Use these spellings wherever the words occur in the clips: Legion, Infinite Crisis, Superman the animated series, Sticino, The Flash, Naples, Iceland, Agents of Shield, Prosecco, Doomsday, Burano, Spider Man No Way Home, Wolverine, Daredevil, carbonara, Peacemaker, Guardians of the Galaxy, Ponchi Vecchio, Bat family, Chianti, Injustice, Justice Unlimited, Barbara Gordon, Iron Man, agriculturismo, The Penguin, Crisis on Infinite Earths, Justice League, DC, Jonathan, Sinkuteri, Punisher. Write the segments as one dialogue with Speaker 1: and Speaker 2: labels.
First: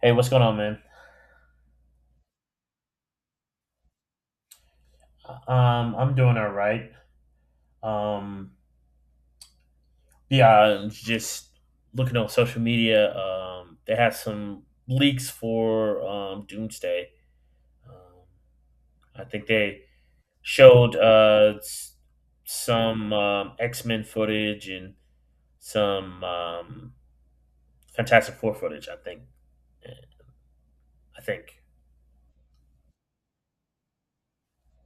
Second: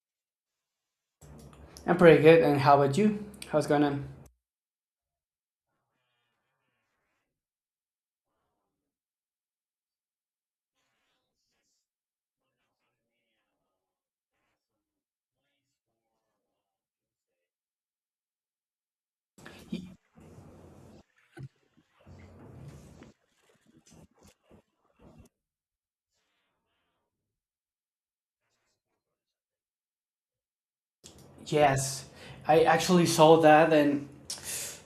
Speaker 1: Hey, what's going on, man?
Speaker 2: I'm pretty good. And how about you? How's going on?
Speaker 1: I'm doing all right. Um, yeah, I'm just looking on social media. They have some leaks for Doomsday. Um, I think they showed some X Men footage and some Fantastic Four footage. I think. I think.
Speaker 2: Yes, I actually saw that, and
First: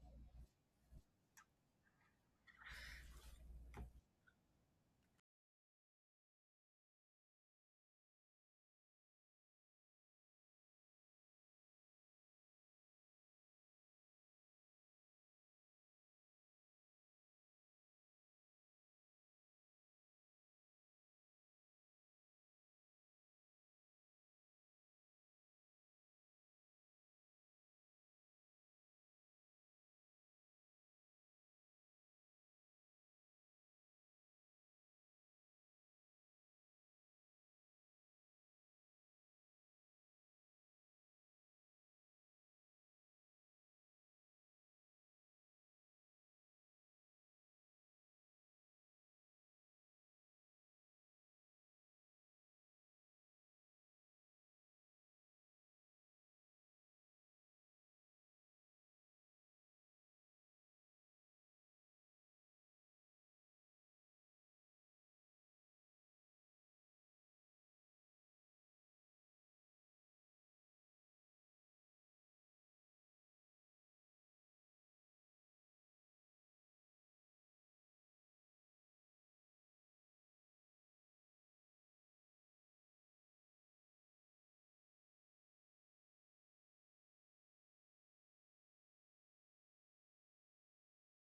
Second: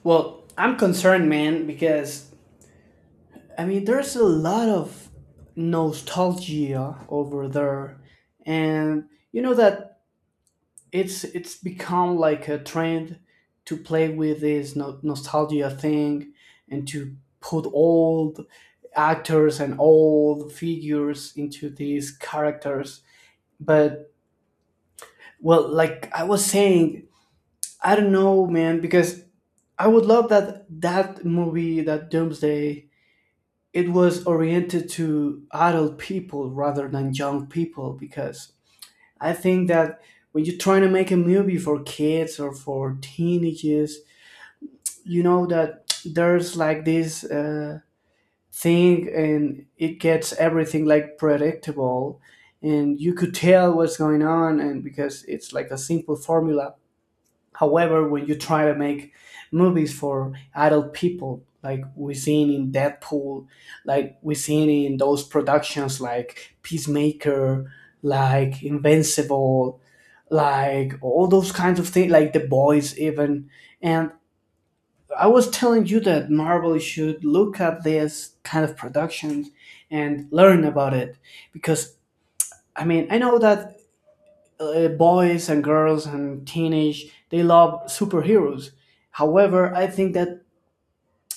Speaker 2: well, I'm concerned, man, because I mean, there's a lot of nostalgia over there, and you know that it's become like a trend to play with this nostalgia thing and to put old actors and old figures into these characters. But well, like I was saying, I don't know, man, because I would love that movie, that Doomsday, it was oriented to adult people rather than young people because I think that when you're trying to make a movie for kids or for teenagers, you know that there's like this thing and it gets everything like predictable and you could tell what's going on and because it's like a simple formula. However, when you try to make movies for adult people, like we seen in Deadpool, like we seen in those productions like Peacemaker, like Invincible, like all those kinds of things, like The Boys even. And I was telling you that Marvel should look at this kind of productions and learn about it because I mean I know that boys and girls and teenage they love superheroes, however I think that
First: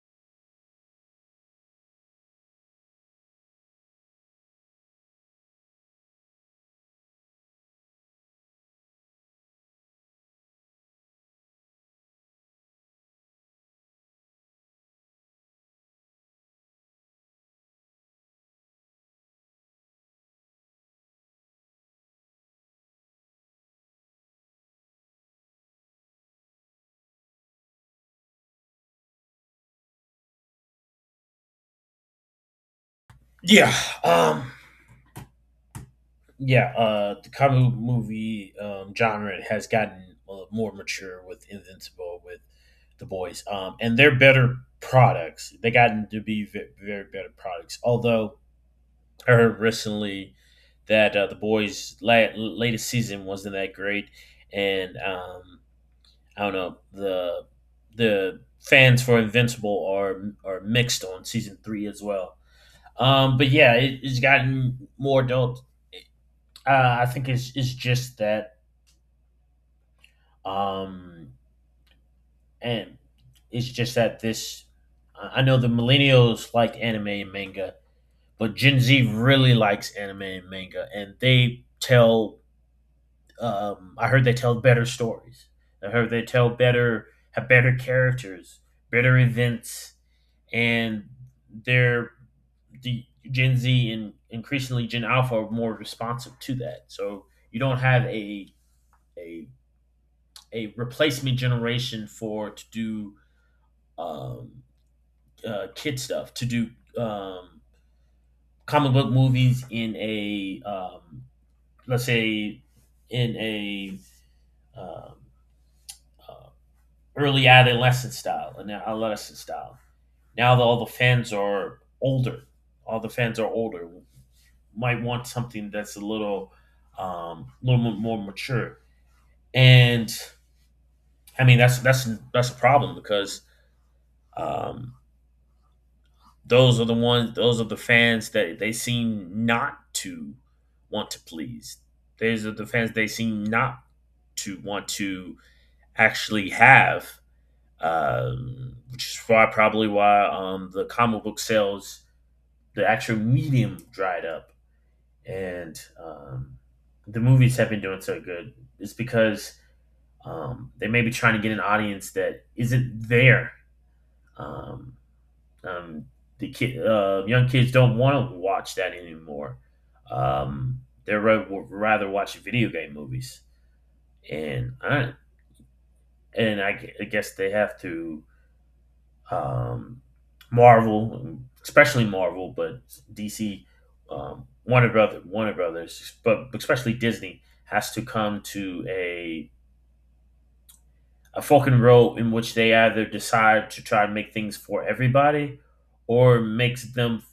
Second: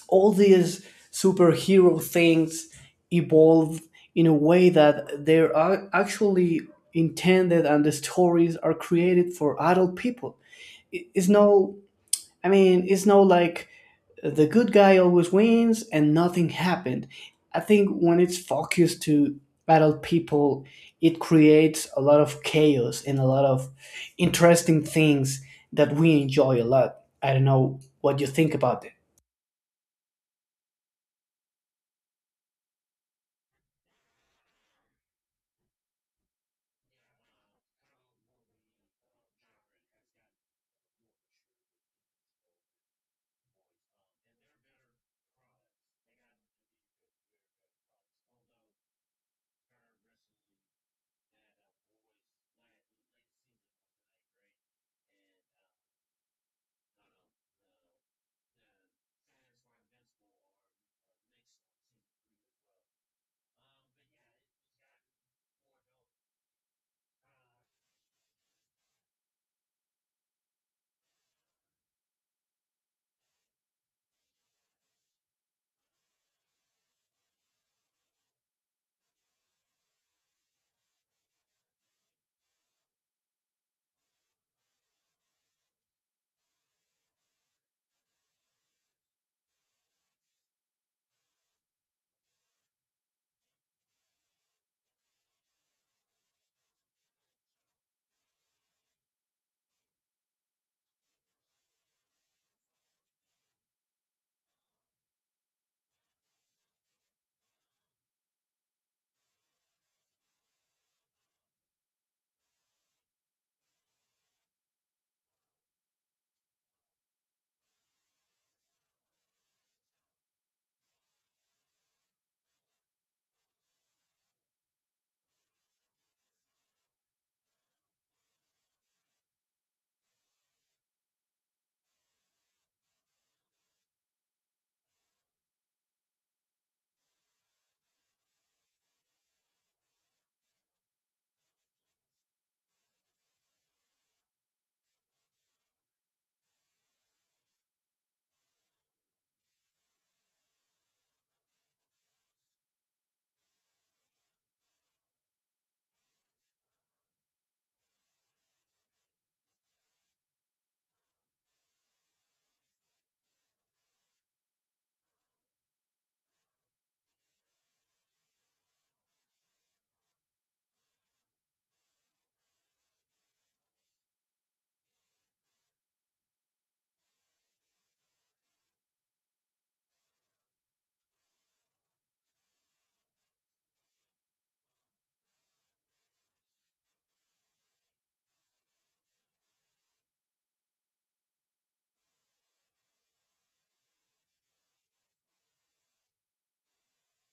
Speaker 2: all these superhero things evolved in a way that they are actually intended and the stories are created for adult people. It's no, I mean, it's not like the good guy always wins and nothing happened. I think when it's focused to battle people, it creates a lot of chaos and a lot of interesting things that we enjoy a lot. I don't know what you think about it.
Speaker 1: Yeah. Um, yeah, the comic book movie genre has gotten more mature with Invincible, with The Boys, and they're better products. They gotten to be very, very better products. Although I heard recently that The Boys' latest season wasn't that great, and I don't know the fans for Invincible are mixed on season 3 as well. But yeah, it's gotten more adult I think it's just that Um, and it's just that this, I know the millennials like anime and manga, but Gen Z really likes anime and manga, and they tell. I heard they tell better stories. I heard they tell better, have better characters, better events, and they're the Gen Z and increasingly Gen Alpha are more responsive to that. So you don't have a a replacement generation for to do um, kid stuff to do um, comic book movies in a let's say in a um, uh, early adolescent style an adolescent style now that all the fans are older all the fans are older might want something that's a little more mature and I mean that's a problem because um, those are the ones those are the fans that they seem not to want to please. Those are the fans they seem not to want to actually have which is why probably why the comic book sales the actual medium dried up and the movies have been doing so good it's because they may be trying to get an audience that isn't there um, Um, the kid, young kids don't want to watch that anymore. They're Would rather watch video game movies, and I and I guess they have to um, Marvel, especially Marvel, but DC, Warner Brother, Warner Brothers, but especially Disney has to come to a fucking road in which they either decide to try to make things for everybody or makes them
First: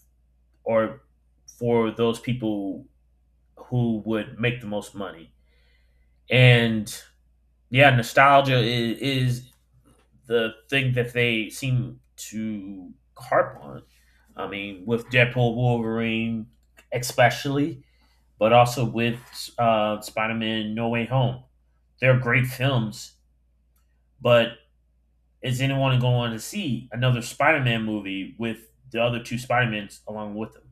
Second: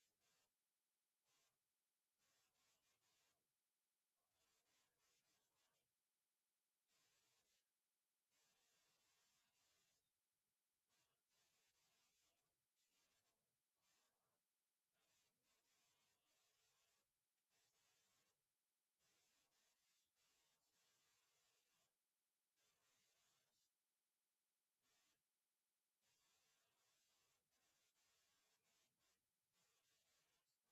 Speaker 1: or for those people who would make the most money. And yeah, nostalgia is the thing that they seem to harp on. I mean, with Deadpool, Wolverine, especially, but also with Spider Man No Way Home. They're great films, but is anyone going to see another Spider Man movie with the other two Spider Mans along with them?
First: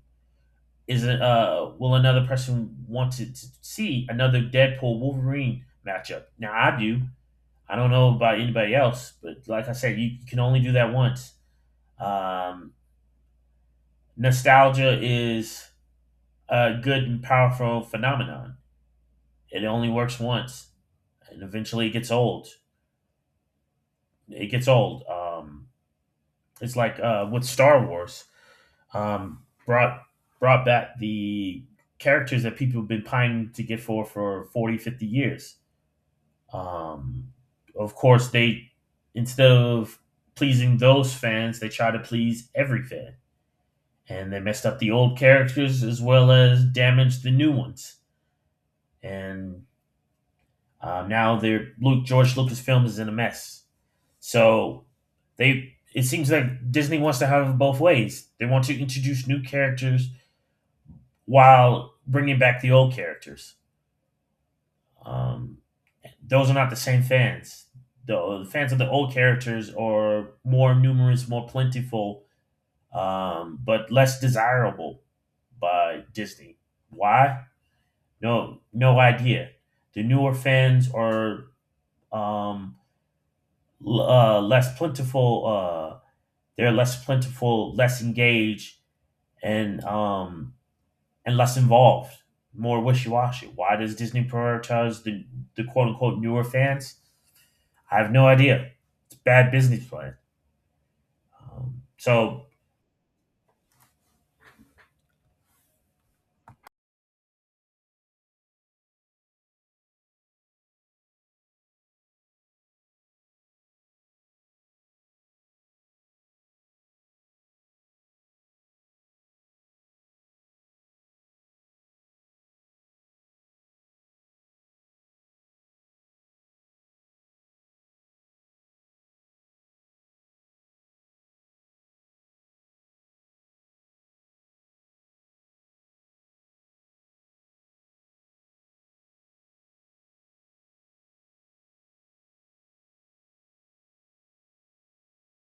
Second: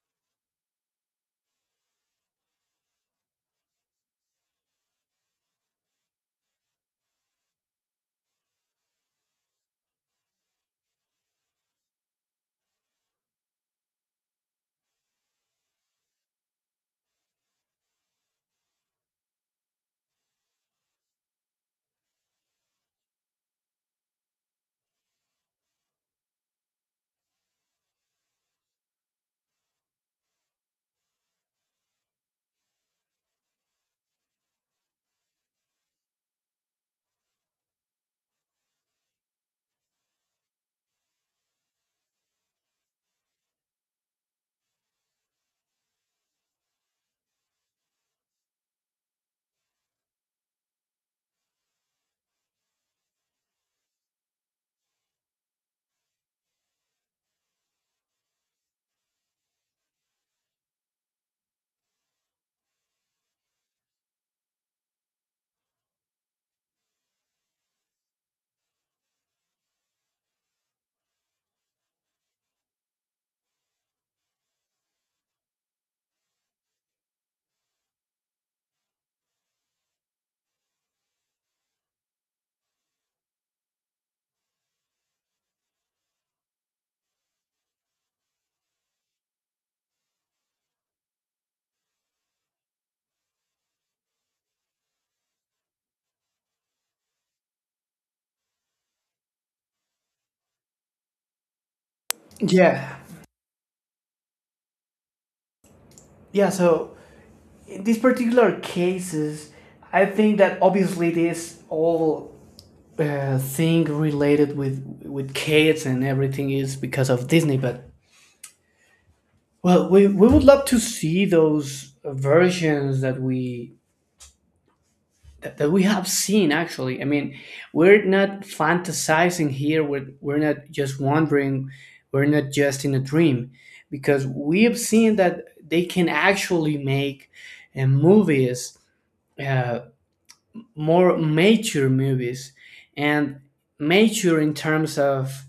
Speaker 1: Is it will another person want to see another Deadpool Wolverine matchup? Now I do. I don't know about anybody else, but like I said, you can only do that once. Um, Nostalgia is a good and powerful phenomenon. It only works once, and eventually it gets old. It gets old. It's like with Star Wars um, brought brought back the characters that people have been pining to get for 40, 50 years. Um, of course, they instead of pleasing those fans, they try to please every fan, and they messed up the old characters as well as damaged the new ones. And now they're Luke George Lucasfilm is in a mess. So they it seems like Disney wants to have it both ways. They want to introduce new characters while bringing back the old characters. Um, those are not the same fans. The fans of the old characters are more numerous, more plentiful, but less desirable by Disney. Why? No, no idea. The newer fans are um, less plentiful. They're less plentiful, less engaged, and um, and less involved, more wishy washy. Why does Disney prioritize the quote unquote newer fans? I have no idea. It's a bad business plan. So,
Speaker 2: Yeah. Yeah, so in these particular cases, I think that obviously this all thing related with kids and everything is because of Disney, but well, we would love to see those versions that we that we have seen actually. I mean, we're not fantasizing here. We're not just wondering. We're not just in a dream because we have seen that they can actually make movies, uh, more mature movies and mature in terms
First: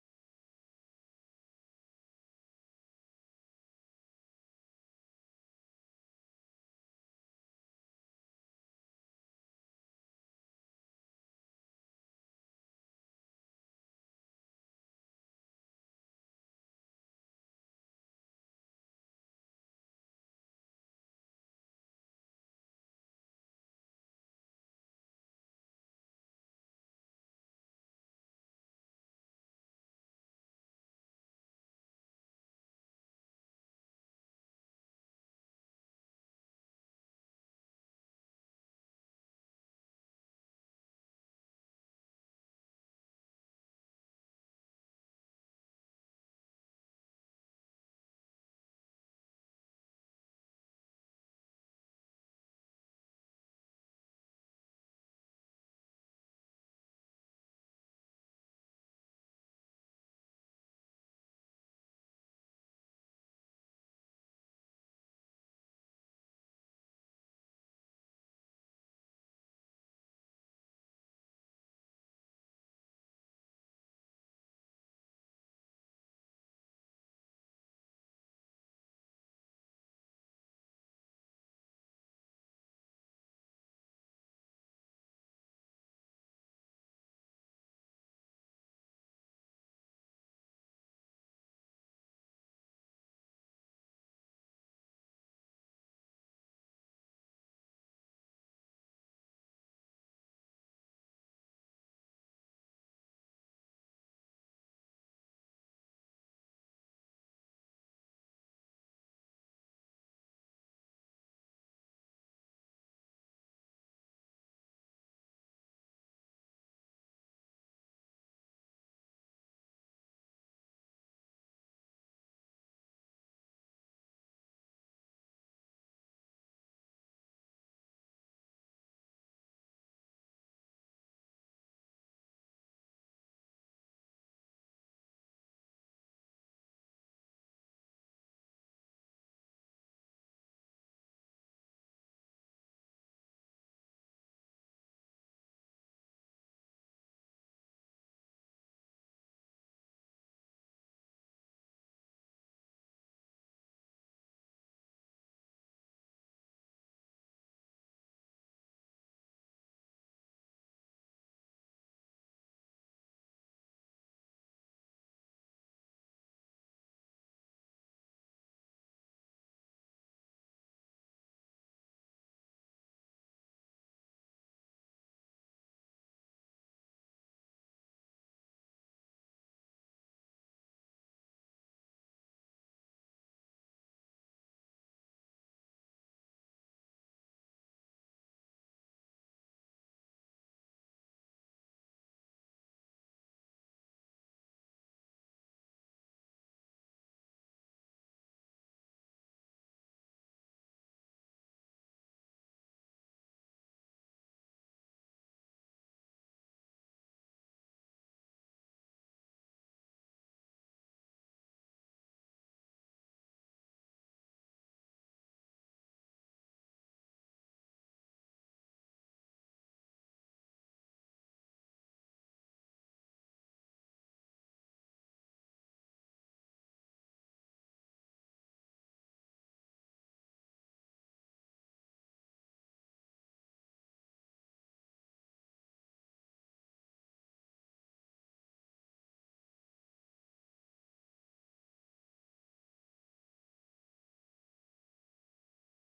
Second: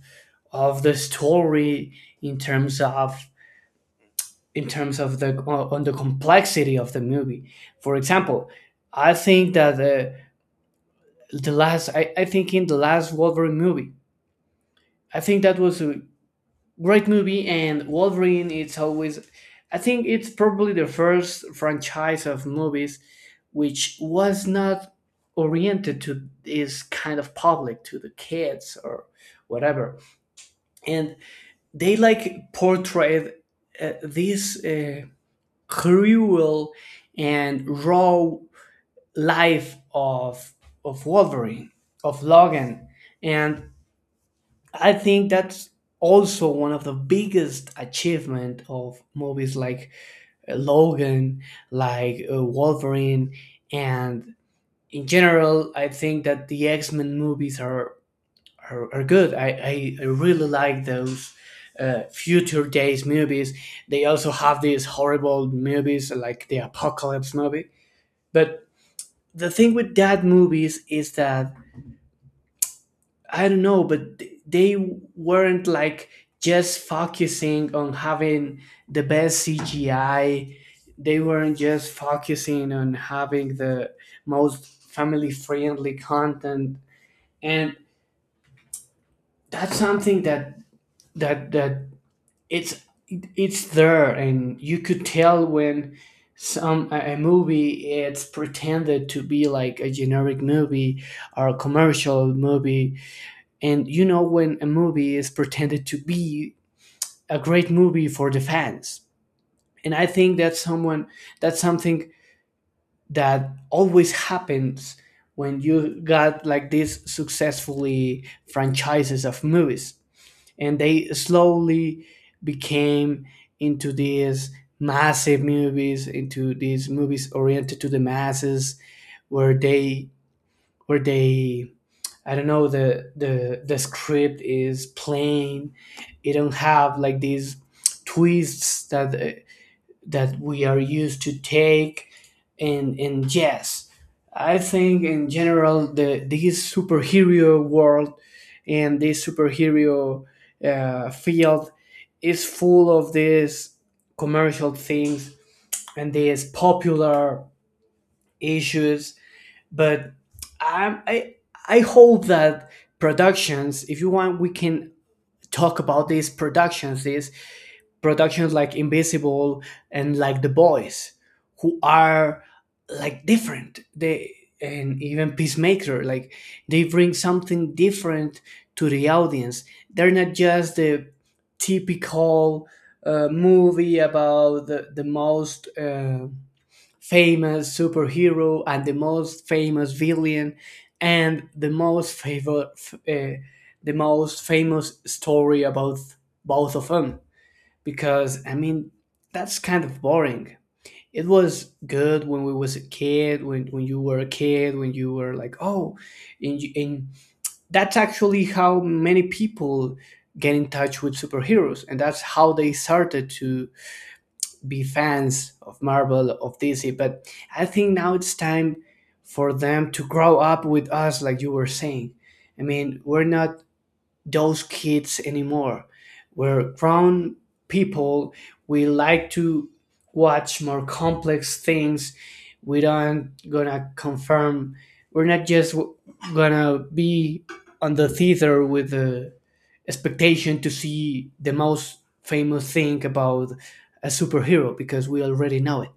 Speaker 2: of the story, in terms of in terms of the on the complexity of the movie. For example, I think that the I think in the last Wolverine movie, I think that was a great movie and Wolverine it's always I think it's probably the first franchise of movies which was not oriented to this kind of public to the kids or whatever, and they like portrayed this cruel and raw life of Wolverine, of Logan, and I think that's also one of the biggest achievement of movies like Logan, like Wolverine, and in general, I think that the X Men movies are, are good. I really like those. Future days movies, they also have these horrible movies like the apocalypse movie, but the thing with that movies is that I don't know, but they weren't like just focusing on having the best CGI. They weren't just focusing on having the most family friendly content, and that's something that that it's it's there and you could tell when some a movie it's pretended to be like a generic movie or a commercial movie, and you know when a movie is pretended to be a great movie for the fans, and I think that's someone, that's something that always happens when you got like these successfully franchises of movies and they slowly became into these massive movies, into these movies oriented to the masses, where they where they I don't know, the the script is plain, it don't have like these twists that that we are used to take in jazz. I think in general the this superhero world and this superhero field is full of these commercial things and these popular issues. But I I, I hope that productions, if you want, we can talk about these productions. This productions like Invisible and like The Boys, who are like different. They and even Peacemaker, like they bring something different to the audience. They're not just the typical movie about the most famous superhero and the most famous villain and the most the most famous story about both of them because I mean that's kind of boring. It was good when we was a kid, when you were a kid, when you were like, oh, and, and that's actually how many people get in touch with superheroes, and that's how they started to be fans of Marvel of DC. But I think now it's time for them to grow up with us, like you were saying. I mean, we're not those kids anymore. Where grown people, we like to watch more complex things. We don't gonna confirm. We're not just gonna be on the theater with the expectation to see the most famous thing about a superhero because we already know it,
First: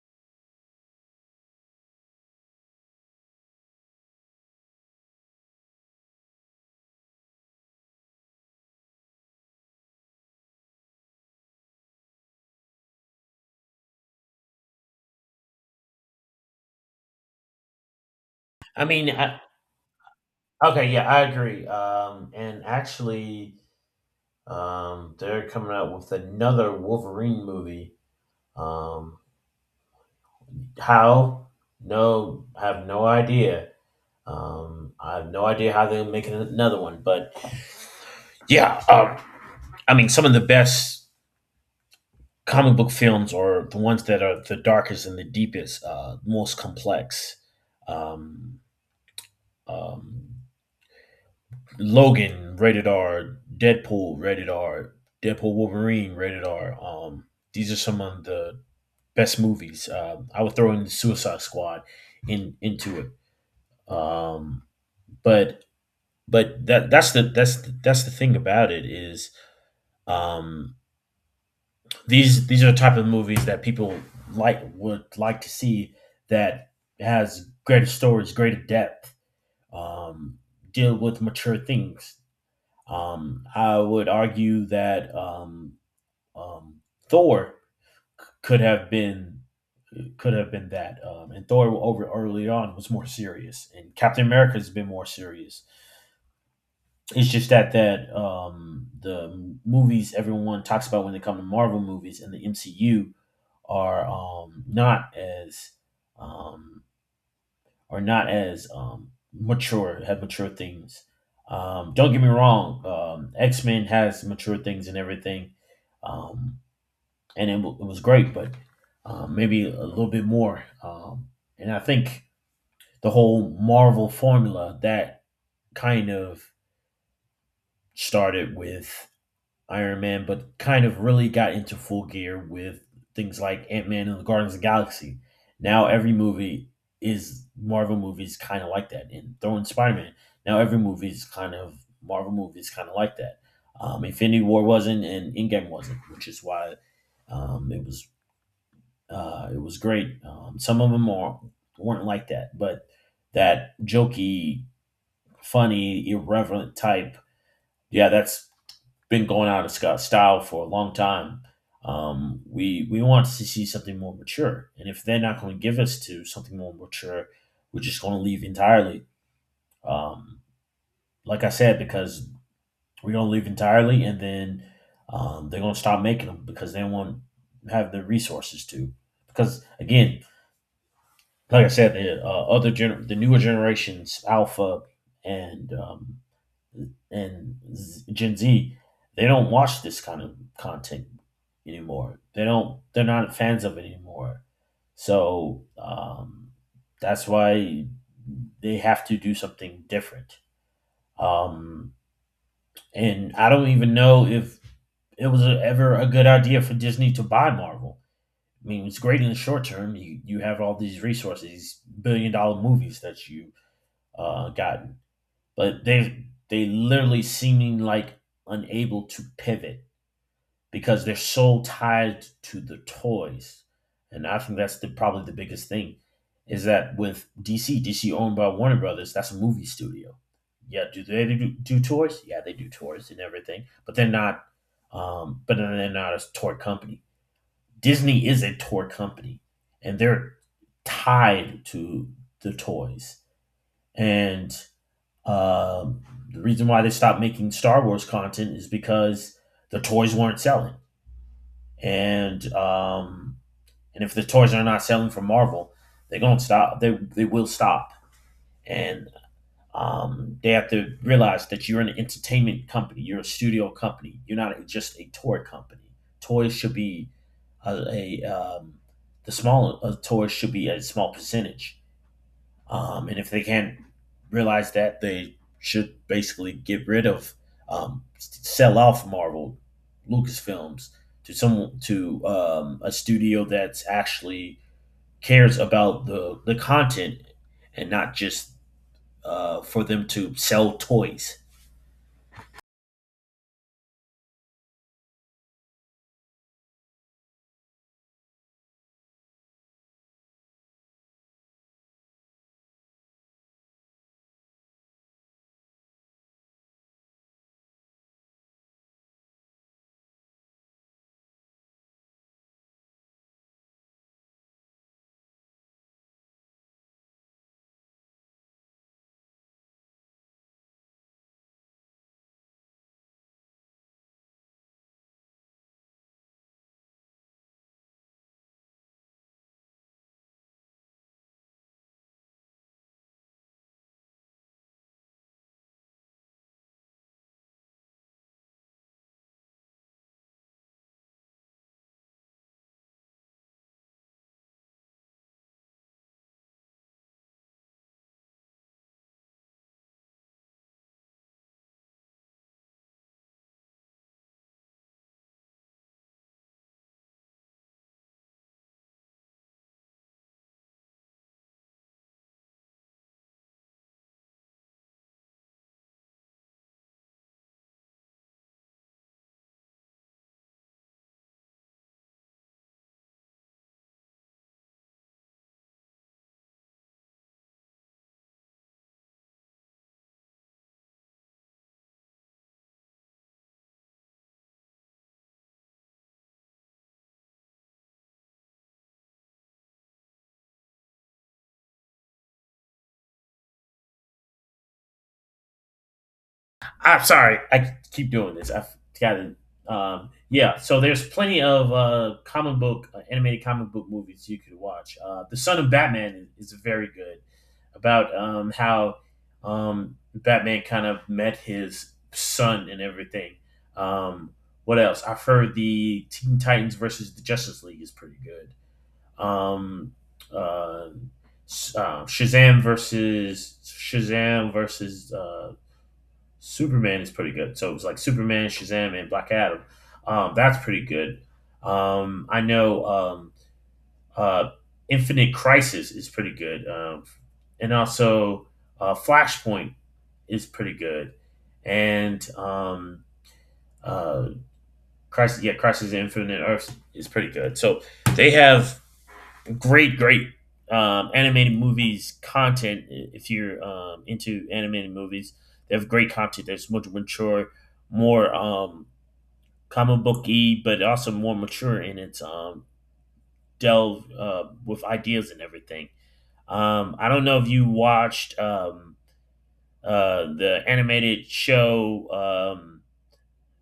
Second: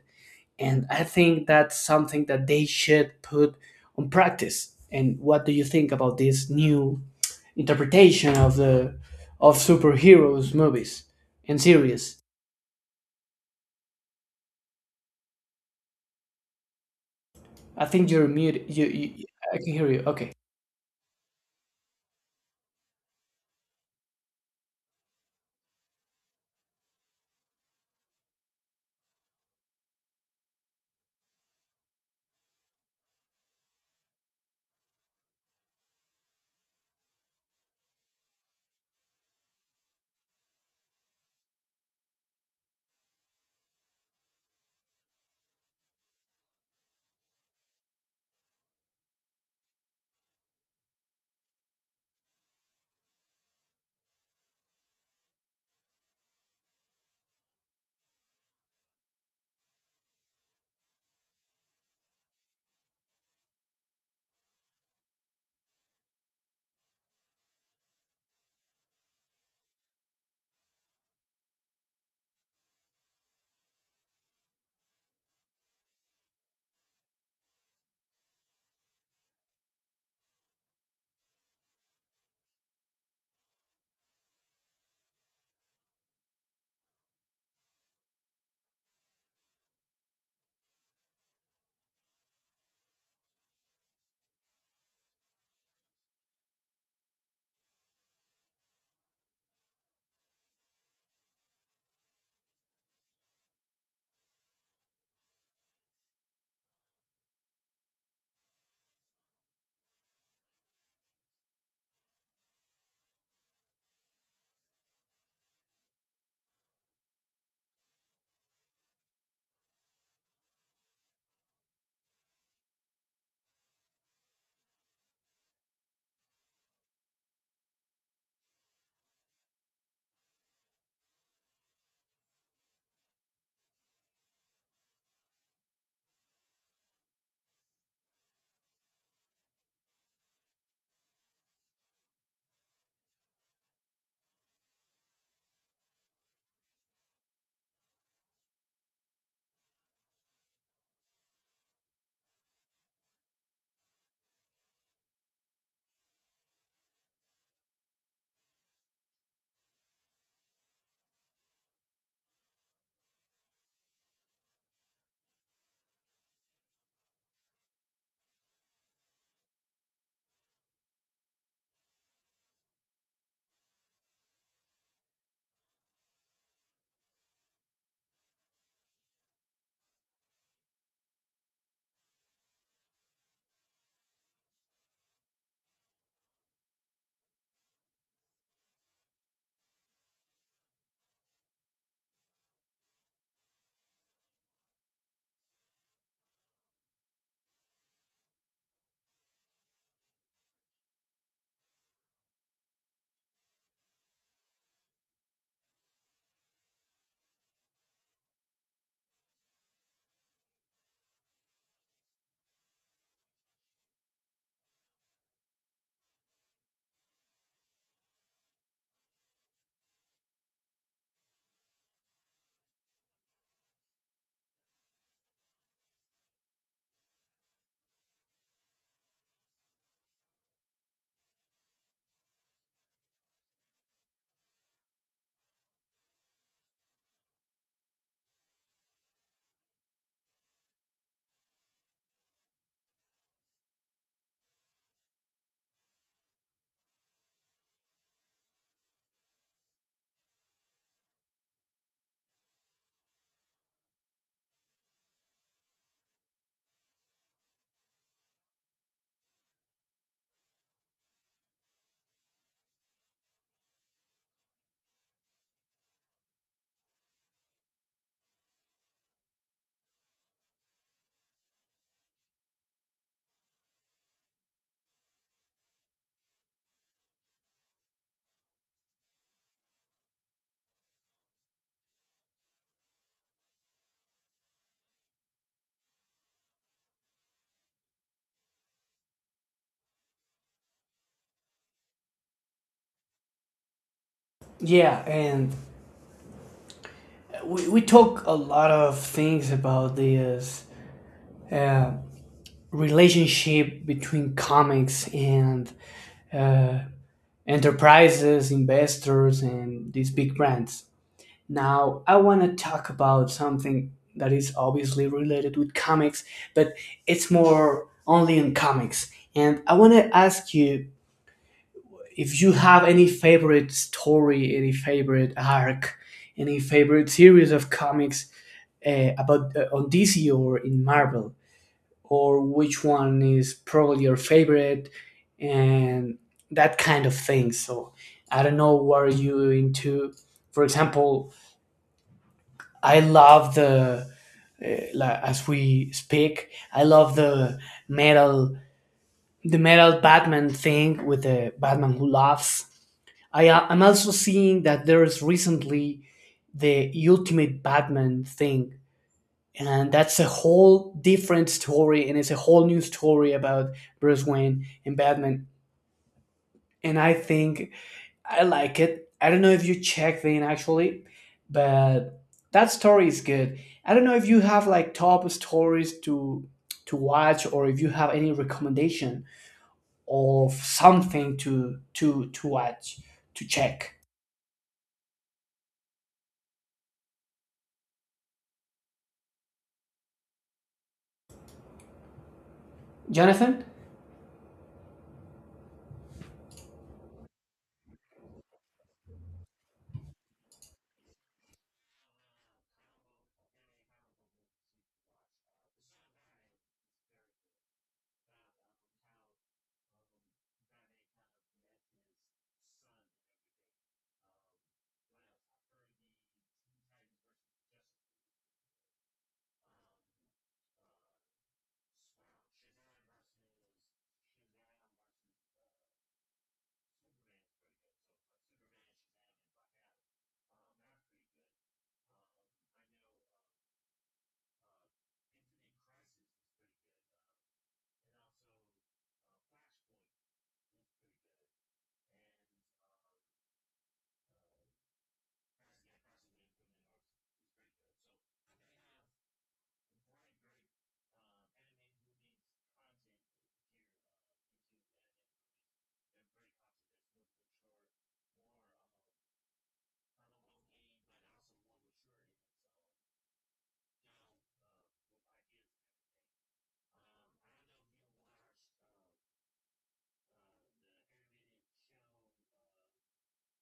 Speaker 2: and I think that's something that they should put on practice. And what do you think about this new interpretation of the of superheroes movies and series? I think you're mute.
Speaker 1: I
Speaker 2: you,
Speaker 1: mean,
Speaker 2: you I can hear you okay.
Speaker 1: okay, yeah, I agree. And actually, they're coming out with another Wolverine movie. Um, how? No, I have no idea. I have no idea how they're making another one, but yeah, I mean, some of the best comic book films are the ones that are the darkest and the deepest, most complex. Um, um, Logan rated R, Deadpool Wolverine rated R. These are some of the best movies. I would throw in the Suicide Squad in into it. Um, but but that's the thing about it is um, these are the type of movies that people like would like to see that has greater stories, greater depth, um, deal with mature things. I would argue that um, Thor could have been that, and Thor over early on was more serious, and Captain America has been more serious. It's just that the movies everyone talks about when they come to Marvel movies and the MCU are um, not as um, are not as mature, have mature things. Don't get me wrong, X Men has mature things and everything, um, and it was great, but maybe a little bit more. And I think the whole Marvel formula that kind of started with Iron Man, but kind of really got into full gear with things like Ant Man and the Guardians of the Galaxy. Now every movie is Marvel movies kind of like that, and throwing Spider Man. Now every movie is kind of Marvel movies kind of like that. Infinity War wasn't, and Endgame wasn't, which is why um, it was it was great. Some of them are, weren't like that, but that jokey, funny, irreverent type, yeah, that's been going out of Scott style for a long time. We want to see something more mature, and if they're not going to give us to something more mature, we're just going to leave entirely. Um, like I said, because we're going to leave entirely, and then they're going to stop making them because they won't have the resources to. Because again, like I said, the the newer generations, Alpha and um, and Gen Z, they don't watch this kind of content anymore. They don't. They're not fans of it anymore. So that's why they have to do something different. Um, and I don't even know if it was ever a good idea for Disney to buy Marvel. I mean, it's great in the short term. You have all these resources, these billion dollar movies that you got but they literally seeming like unable to pivot because they're so tied to the toys and I think that's the probably the biggest thing is that with DC owned by Warner Brothers that's a movie studio. Yeah, do they do toys, yeah they do toys and everything but they're not a toy company. Disney is a toy company and they're tied to the toys and um, the reason why they stopped making Star Wars content is because the toys weren't selling, and um, and if the toys are not selling for Marvel, they're gonna stop. They will stop, and they have to realize that you're an entertainment company, you're a studio company, you're not just a toy company. Toys should be a the small Toys should be a small percentage and if they can't realize that, they should basically get rid of, sell off Marvel, Lucasfilms to someone to a studio that's actually cares about the content and not just for them to sell toys.
Speaker 2: Yeah, and we talk a lot of things about this uh, relationship between comics and enterprises investors and these big brands. Now, I want to talk about something that is obviously related with comics, but it's more only in comics. And I want to ask you if you have any favorite story, any favorite arc, any favorite series of comics about on DC or in Marvel, or which one is probably your favorite, and that kind of thing. So I don't know what are you into. For example, I love the like, as we speak. I love metal, the metal Batman thing with the Batman who laughs. I'm also seeing that there is recently the Ultimate Batman thing, and that's a whole different story, and it's a whole new story about Bruce Wayne and Batman. And I think I like it. I don't know if you check in actually, but that story is good. I don't know if you have like top stories to watch, or if you have any recommendation of something to to watch to check. Jonathan?
Speaker 1: I'm sorry, I keep doing this. I've got it. Yeah, so there's plenty of comic book, animated comic book movies you could watch. The Son of Batman is very good about how Batman kind of met his son and everything. Um, what else? I've heard the Teen Titans versus the Justice League is pretty good. Um, uh, Shazam versus Superman is pretty good. So it was like Superman, Shazam, and Black Adam. That's pretty good. I know uh, Infinite Crisis is pretty good, and also Flashpoint is pretty good, and uh, Crisis on Infinite Earths is pretty good. So they have great, great animated movies content. If you're into animated movies, they have great content that's much mature, more comic booky, but also more mature in its delve with ideas and everything. I don't know if you watched the animated show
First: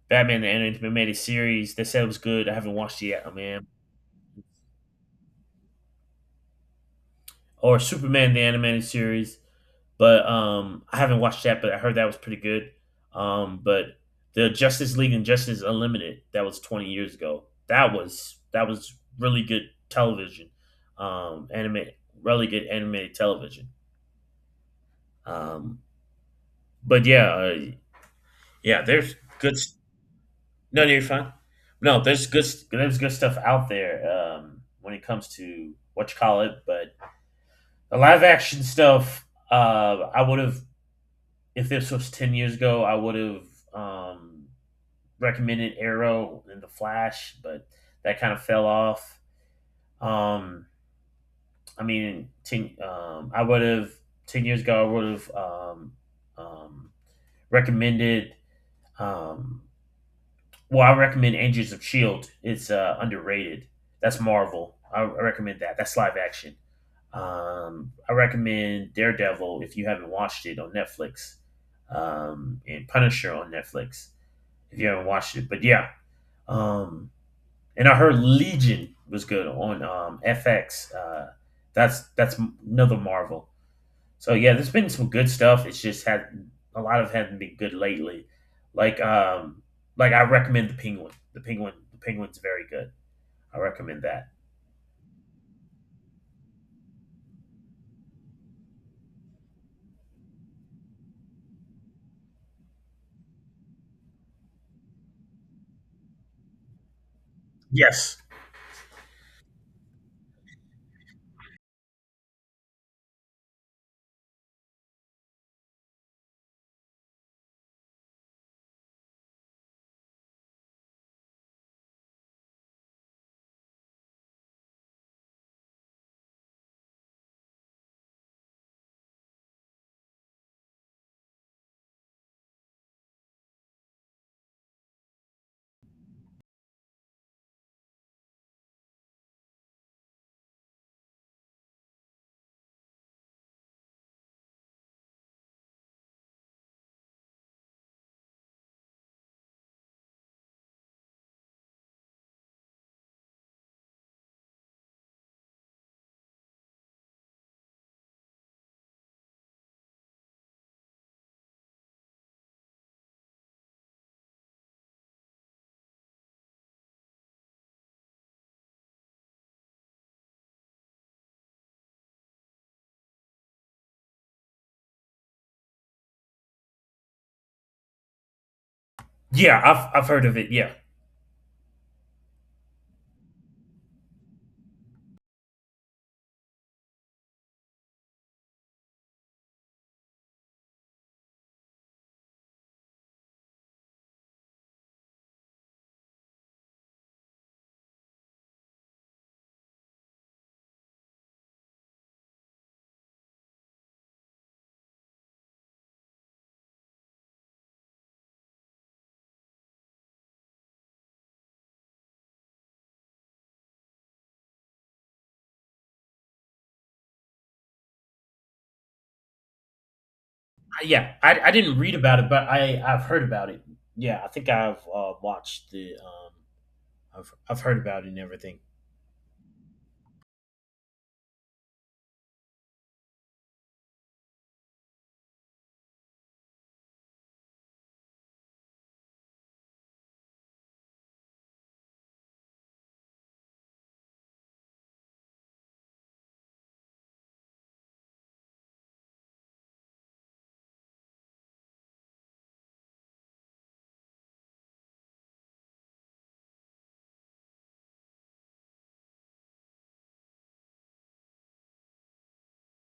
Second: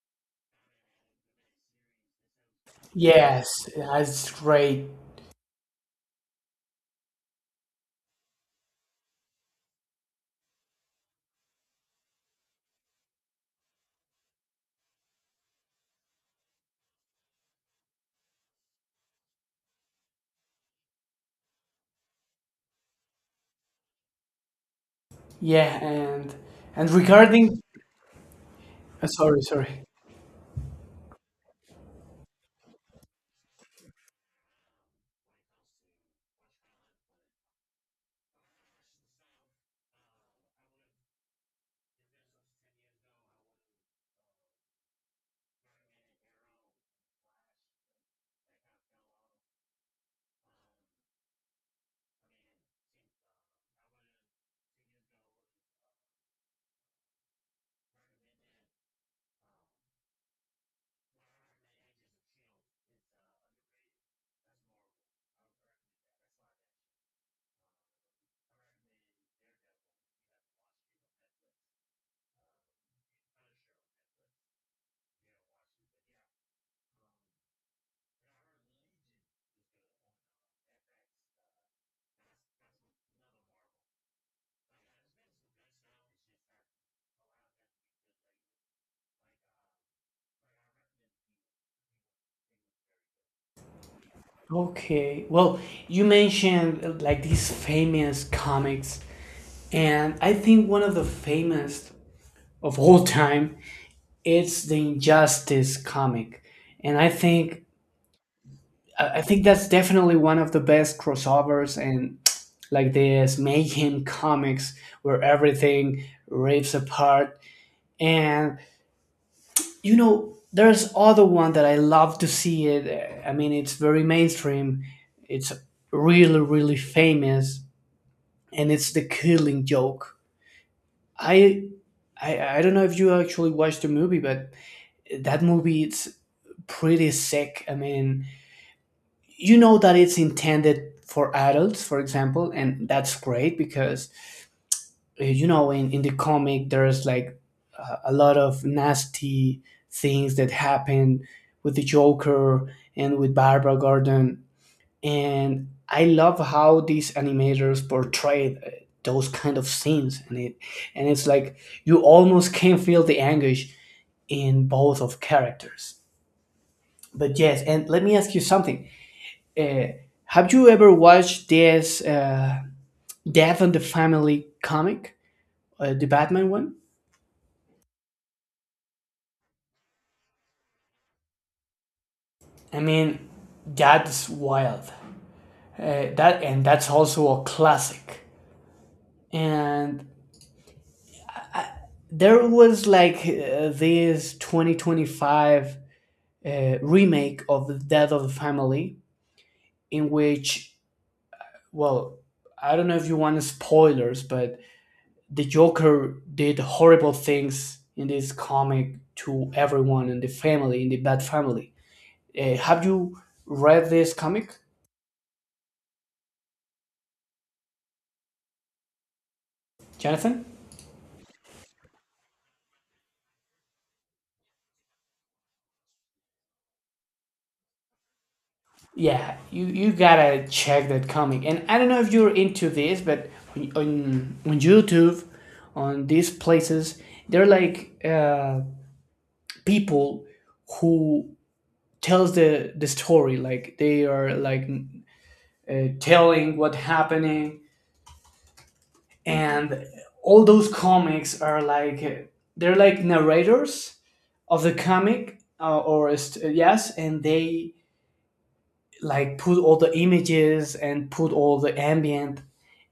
Speaker 1: Batman the animated series. They said it was good. I haven't watched it yet, man.
Speaker 2: Yes, that's great.
Speaker 1: Or Superman the animated series. But I haven't watched that, but I heard that was pretty good. But the Justice League and Justice Unlimited, that was 20 years ago. That was really good television, um, anime, really good animated television.
Speaker 2: Yeah,
Speaker 1: Um,
Speaker 2: and
Speaker 1: but
Speaker 2: regarding
Speaker 1: yeah, there's
Speaker 2: sorry,
Speaker 1: good. s-
Speaker 2: sorry.
Speaker 1: No, no, you're fine. No, There's good stuff out there when it comes to what you call it. But the live action stuff, I would have, if this was 10 years ago, I would have um, recommended Arrow and The Flash, but that kind of fell off. Um, I would have, 10 years ago, I would have um, recommended. Um, well, I recommend Agents of Shield. It's underrated. That's Marvel. I recommend that. That's live action. I recommend Daredevil if you haven't watched it on Netflix, and Punisher on Netflix if you haven't watched it. Um, And I heard Legion was good on FX. That's another Marvel. So yeah, there's been some good stuff. It's just had a lot of it hasn't been good lately. Like um, like I recommend the Penguin. The Penguin. The Penguin's very good. I recommend that.
Speaker 2: Okay. Well, you mentioned like these famous comics, and I think one of the famous of all time, it's the Injustice comic, and I think
Speaker 1: Yes.
Speaker 2: I think that's definitely one of the best crossovers and like this mayhem comics where everything rips apart. And you know, there's other one that I love to see it. I mean, it's very mainstream. It's really really famous, and it's the Killing Joke. I I don't know if you actually watched the movie, but that movie it's pretty sick. I mean, you know that it's intended for adults, for example, and that's great because you know in the comic there's like a lot of nasty things that happen with the Joker and with Barbara Gordon, and I love how these animators portrayed those kind of scenes, and it and it's like you almost can feel the anguish in both of characters. But yes, and let me ask you something. Uh, have you ever watched this Death and the Family comic, the Batman one?
Speaker 1: Yeah, I've heard of it. Yeah,
Speaker 2: I mean, that's wild. That, and that's also a classic. And there was like this 2025 remake of the Death of the Family, in which, well, I don't know if you want spoilers, but the Joker did horrible things in this comic to everyone in the family, in the Bat family. Have you read this comic, Jonathan?
Speaker 1: yeah. I didn't read about it, but I've heard about it. Yeah, I think I've watched the I've heard about it and everything.
Speaker 2: Yeah, you gotta check that comic. And I don't know if you're into this, but on, YouTube, on these places, they're like people who tells the story like they are like telling what happening, and all those comics are like they're like narrators of the comic or a yes and they like put all the images and put all the ambient,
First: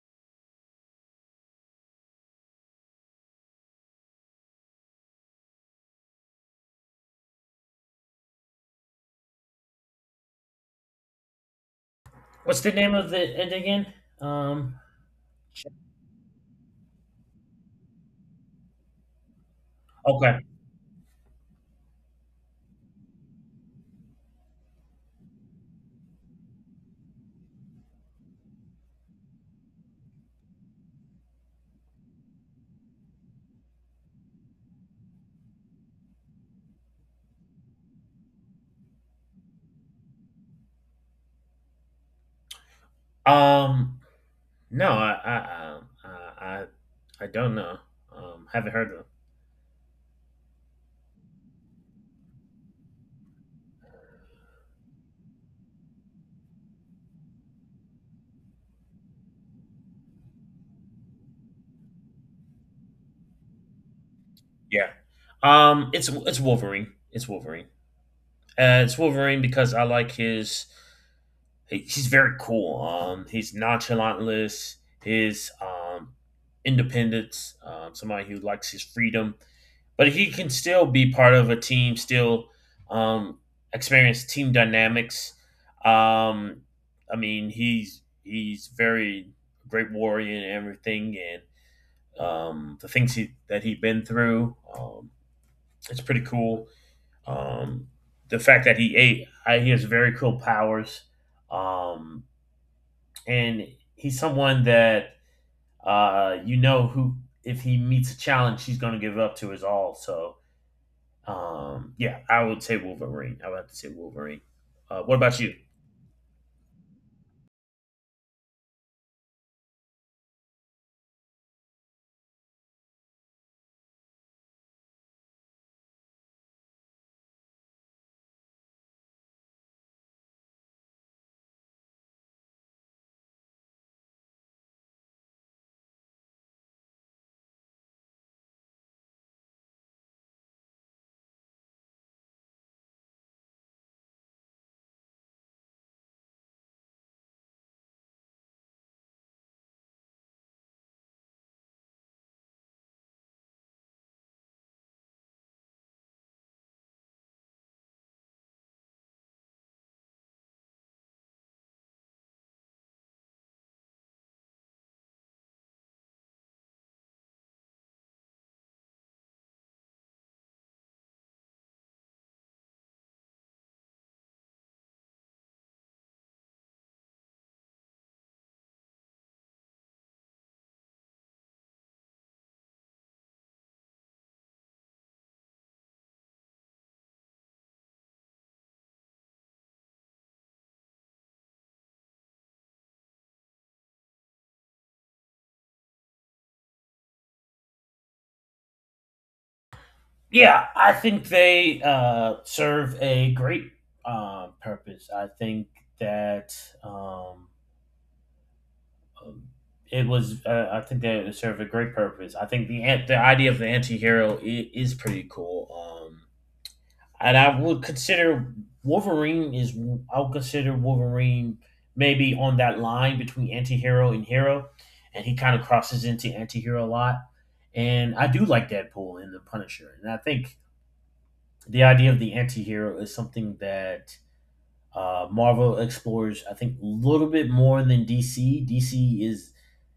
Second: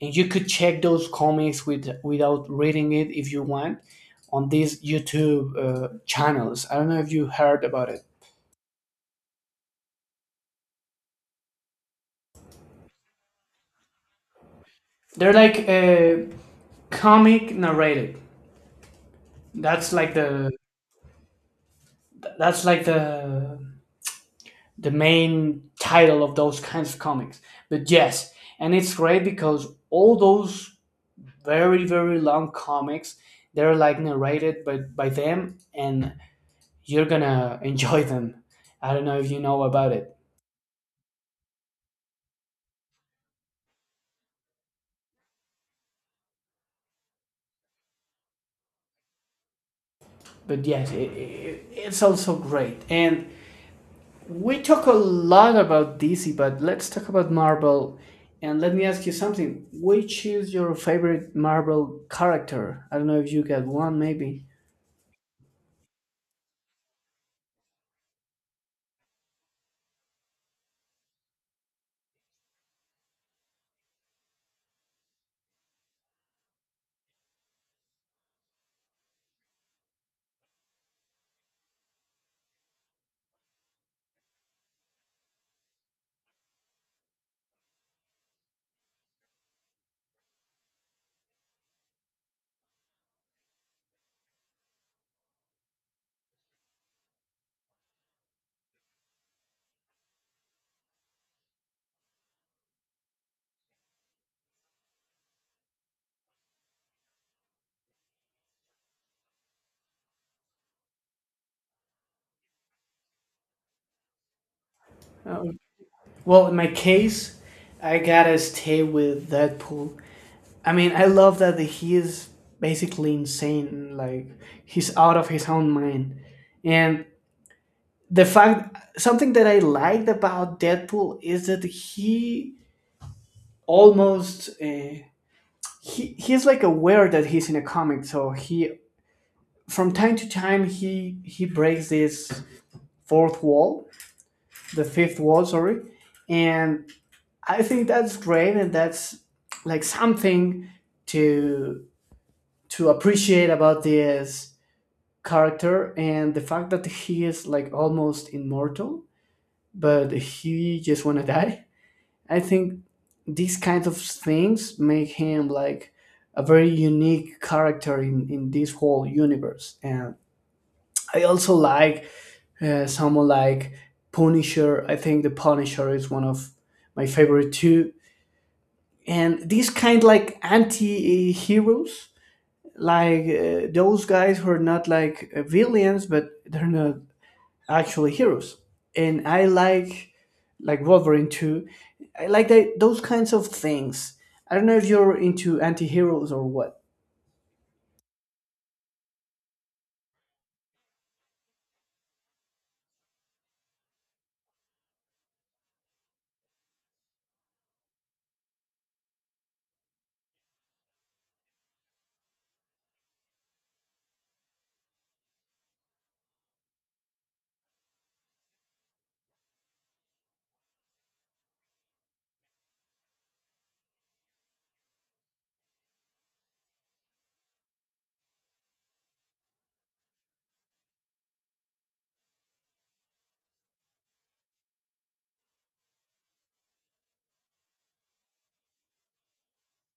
Speaker 2: and you could check those comics with without reading it if you want on these YouTube channels. I don't know if you heard about it.
Speaker 1: What's the name of the it again? Um,
Speaker 2: They're like comic narrated, that's like
Speaker 1: okay.
Speaker 2: the that's like the main title of those kinds of comics. But yes, and it's great because all those very very long comics they're like narrated by them, and you're gonna enjoy them. I don't know if you know about it.
Speaker 1: Um, no, I don't know. Haven't heard of them.
Speaker 2: But yes, it's also great, and we talk a lot about DC, but let's talk about Marvel. And let me ask you something. Which is your favorite Marvel character? I don't know if you got one, maybe.
Speaker 1: Yeah. It's Wolverine. It's Wolverine. It's Wolverine because I like his. He's very cool. He's nonchalantness. His independence. Somebody who likes his freedom, but he can still be part of a team, still um, experience team dynamics. Um, he's very great warrior and everything, and the things that he's been through, it's pretty cool. Um, the fact that he has very cool powers, um, and he's someone that you know, who, if he meets a challenge, he's going to give up to his all. So yeah, I would say Wolverine. I would have to say Wolverine. What about
Speaker 2: Uh,
Speaker 1: you?
Speaker 2: Well, in my case, I gotta stay with Deadpool. I mean, I love that he is basically insane. Like he's out of his own mind, and the fact something that I liked about Deadpool is that he almost he's like aware that he's in a comic, so he from time to time he breaks this fourth wall, the fifth wall, sorry, and I think that's great, and that's like something to to appreciate about this character and the fact that he is like almost immortal, but he just wanna die. I think these kinds of things make him like a very unique character in this whole universe. And I also like someone like Punisher. I think the Punisher is one of my favorite too, and these kind like anti-heroes like those guys who are not like villains but they're not actually heroes, and I like Wolverine too. I like that, those kinds of things. I don't know if you're into anti-heroes or what.
Speaker 1: Yeah, I think they serve a great purpose. I think that um, um, it was. I think they serve a great purpose. I think the idea of the anti-hero is pretty cool. Um, and I would consider Wolverine is I would consider Wolverine maybe on that line between anti-hero and hero, and he kind of crosses into anti-hero a lot. And I do like Deadpool and the Punisher, and I think the idea of the anti-hero is something that Marvel explores, I think, a little bit more than DC. DC is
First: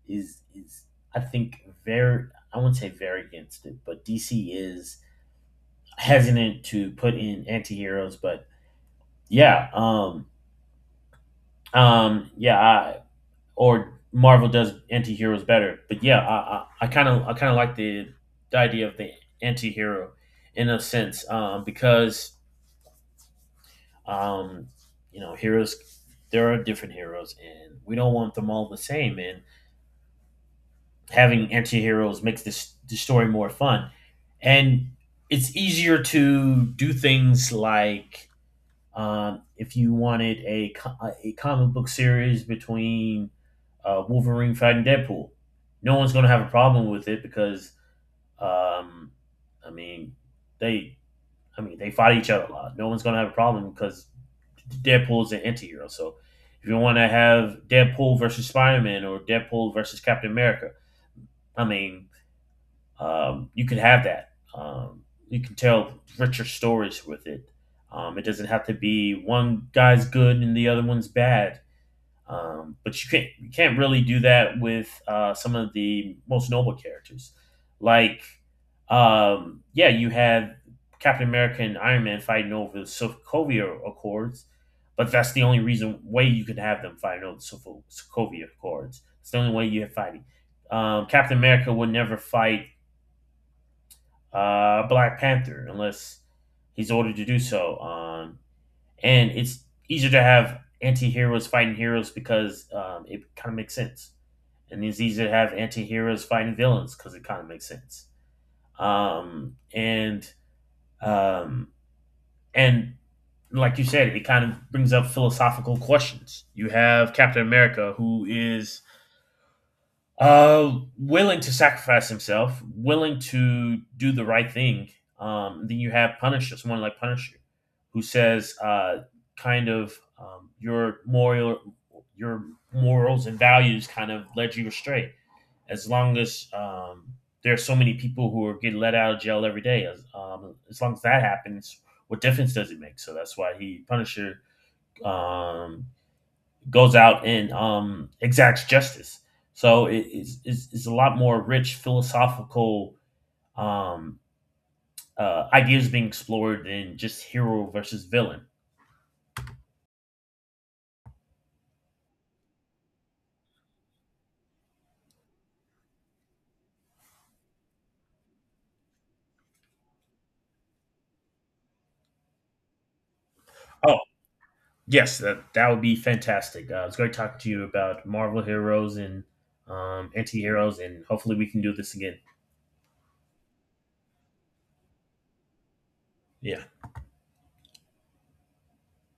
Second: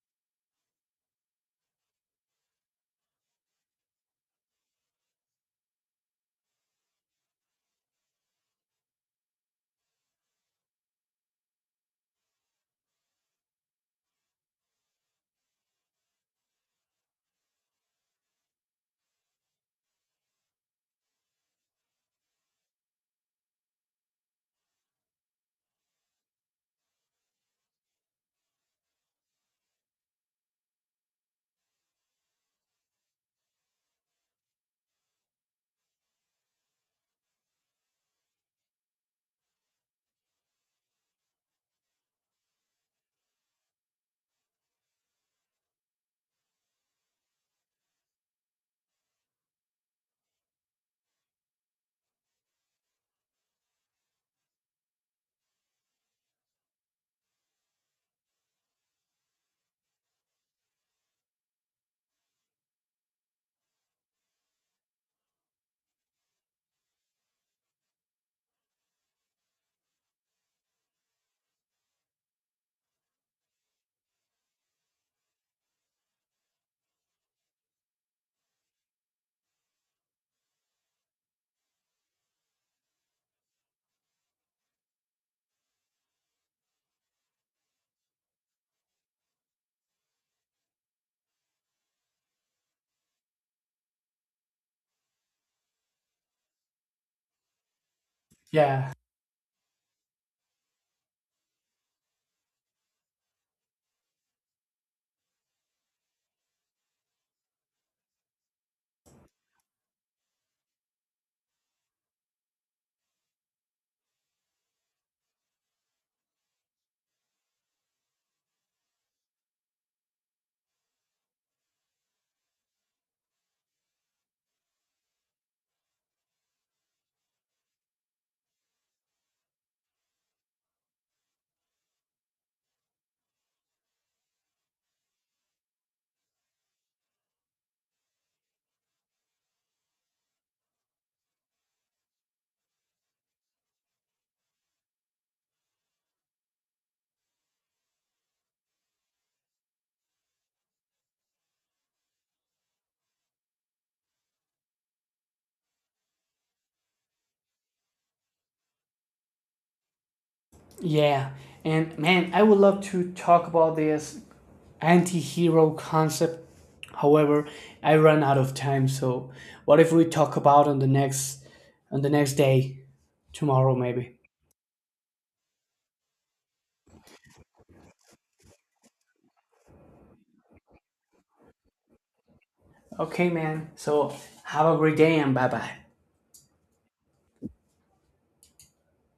Speaker 1: is is I think very, I wouldn't say very against it, but DC is hesitant to put in anti-heroes. But yeah, yeah, I, Or Marvel does anti-heroes better, but yeah, I kind of like the idea of the anti-hero in a sense, because um, you know, heroes, there are different heroes and we don't want them all the same, and having anti-heroes makes this the story more fun. And it's easier to do things like, if you wanted a comic book series between Wolverine fighting Deadpool, no one's going to have a problem with it because, um, I mean, they I mean they fight each other a lot. No one's going to have a problem because Deadpool is an anti-hero. So if you want to have Deadpool versus Spider Man or Deadpool versus Captain America, I mean you can have that. You can tell richer stories with it. It doesn't have to be one guy's good and the other one's bad. But you can't really do that with some of the most noble characters. Like, yeah, you had Captain America and Iron Man fighting over the Sokovia Accords, but that's the only reason way you can have them fighting over the Sokovia Accords. It's the only way you have fighting. Captain America would never fight Black Panther unless he's ordered to do so.
Speaker 2: Yeah,
Speaker 1: And it's easier to have anti-heroes fighting heroes because it kind of makes sense. And it's easier to have anti-heroes fighting villains because it kind of makes sense. Um, and um, and like you said, it kind of brings up philosophical questions. You have Captain America, who is willing to sacrifice himself, willing to do the right thing. Then you have Punisher, someone like Punisher, who says, your your morals and values kind of led you astray. As long as there are so many people who are getting let out of jail every day, as long as that happens, what difference does it make? So that's why he Punisher um, goes out and exacts justice. So it's a lot more rich philosophical um, ideas being explored than just hero versus villain.
Speaker 2: yeah. And man, I would love to talk about this anti hero concept. However, I ran out of time, so what if we talk about on the next day? Tomorrow
Speaker 1: Oh,
Speaker 2: maybe.
Speaker 1: yes, that would be fantastic. It's great talking to you about Marvel heroes and anti heroes, and hopefully we can do this again.
Speaker 2: Okay, man. So have a great day, and bye bye.
Speaker 1: Yeah.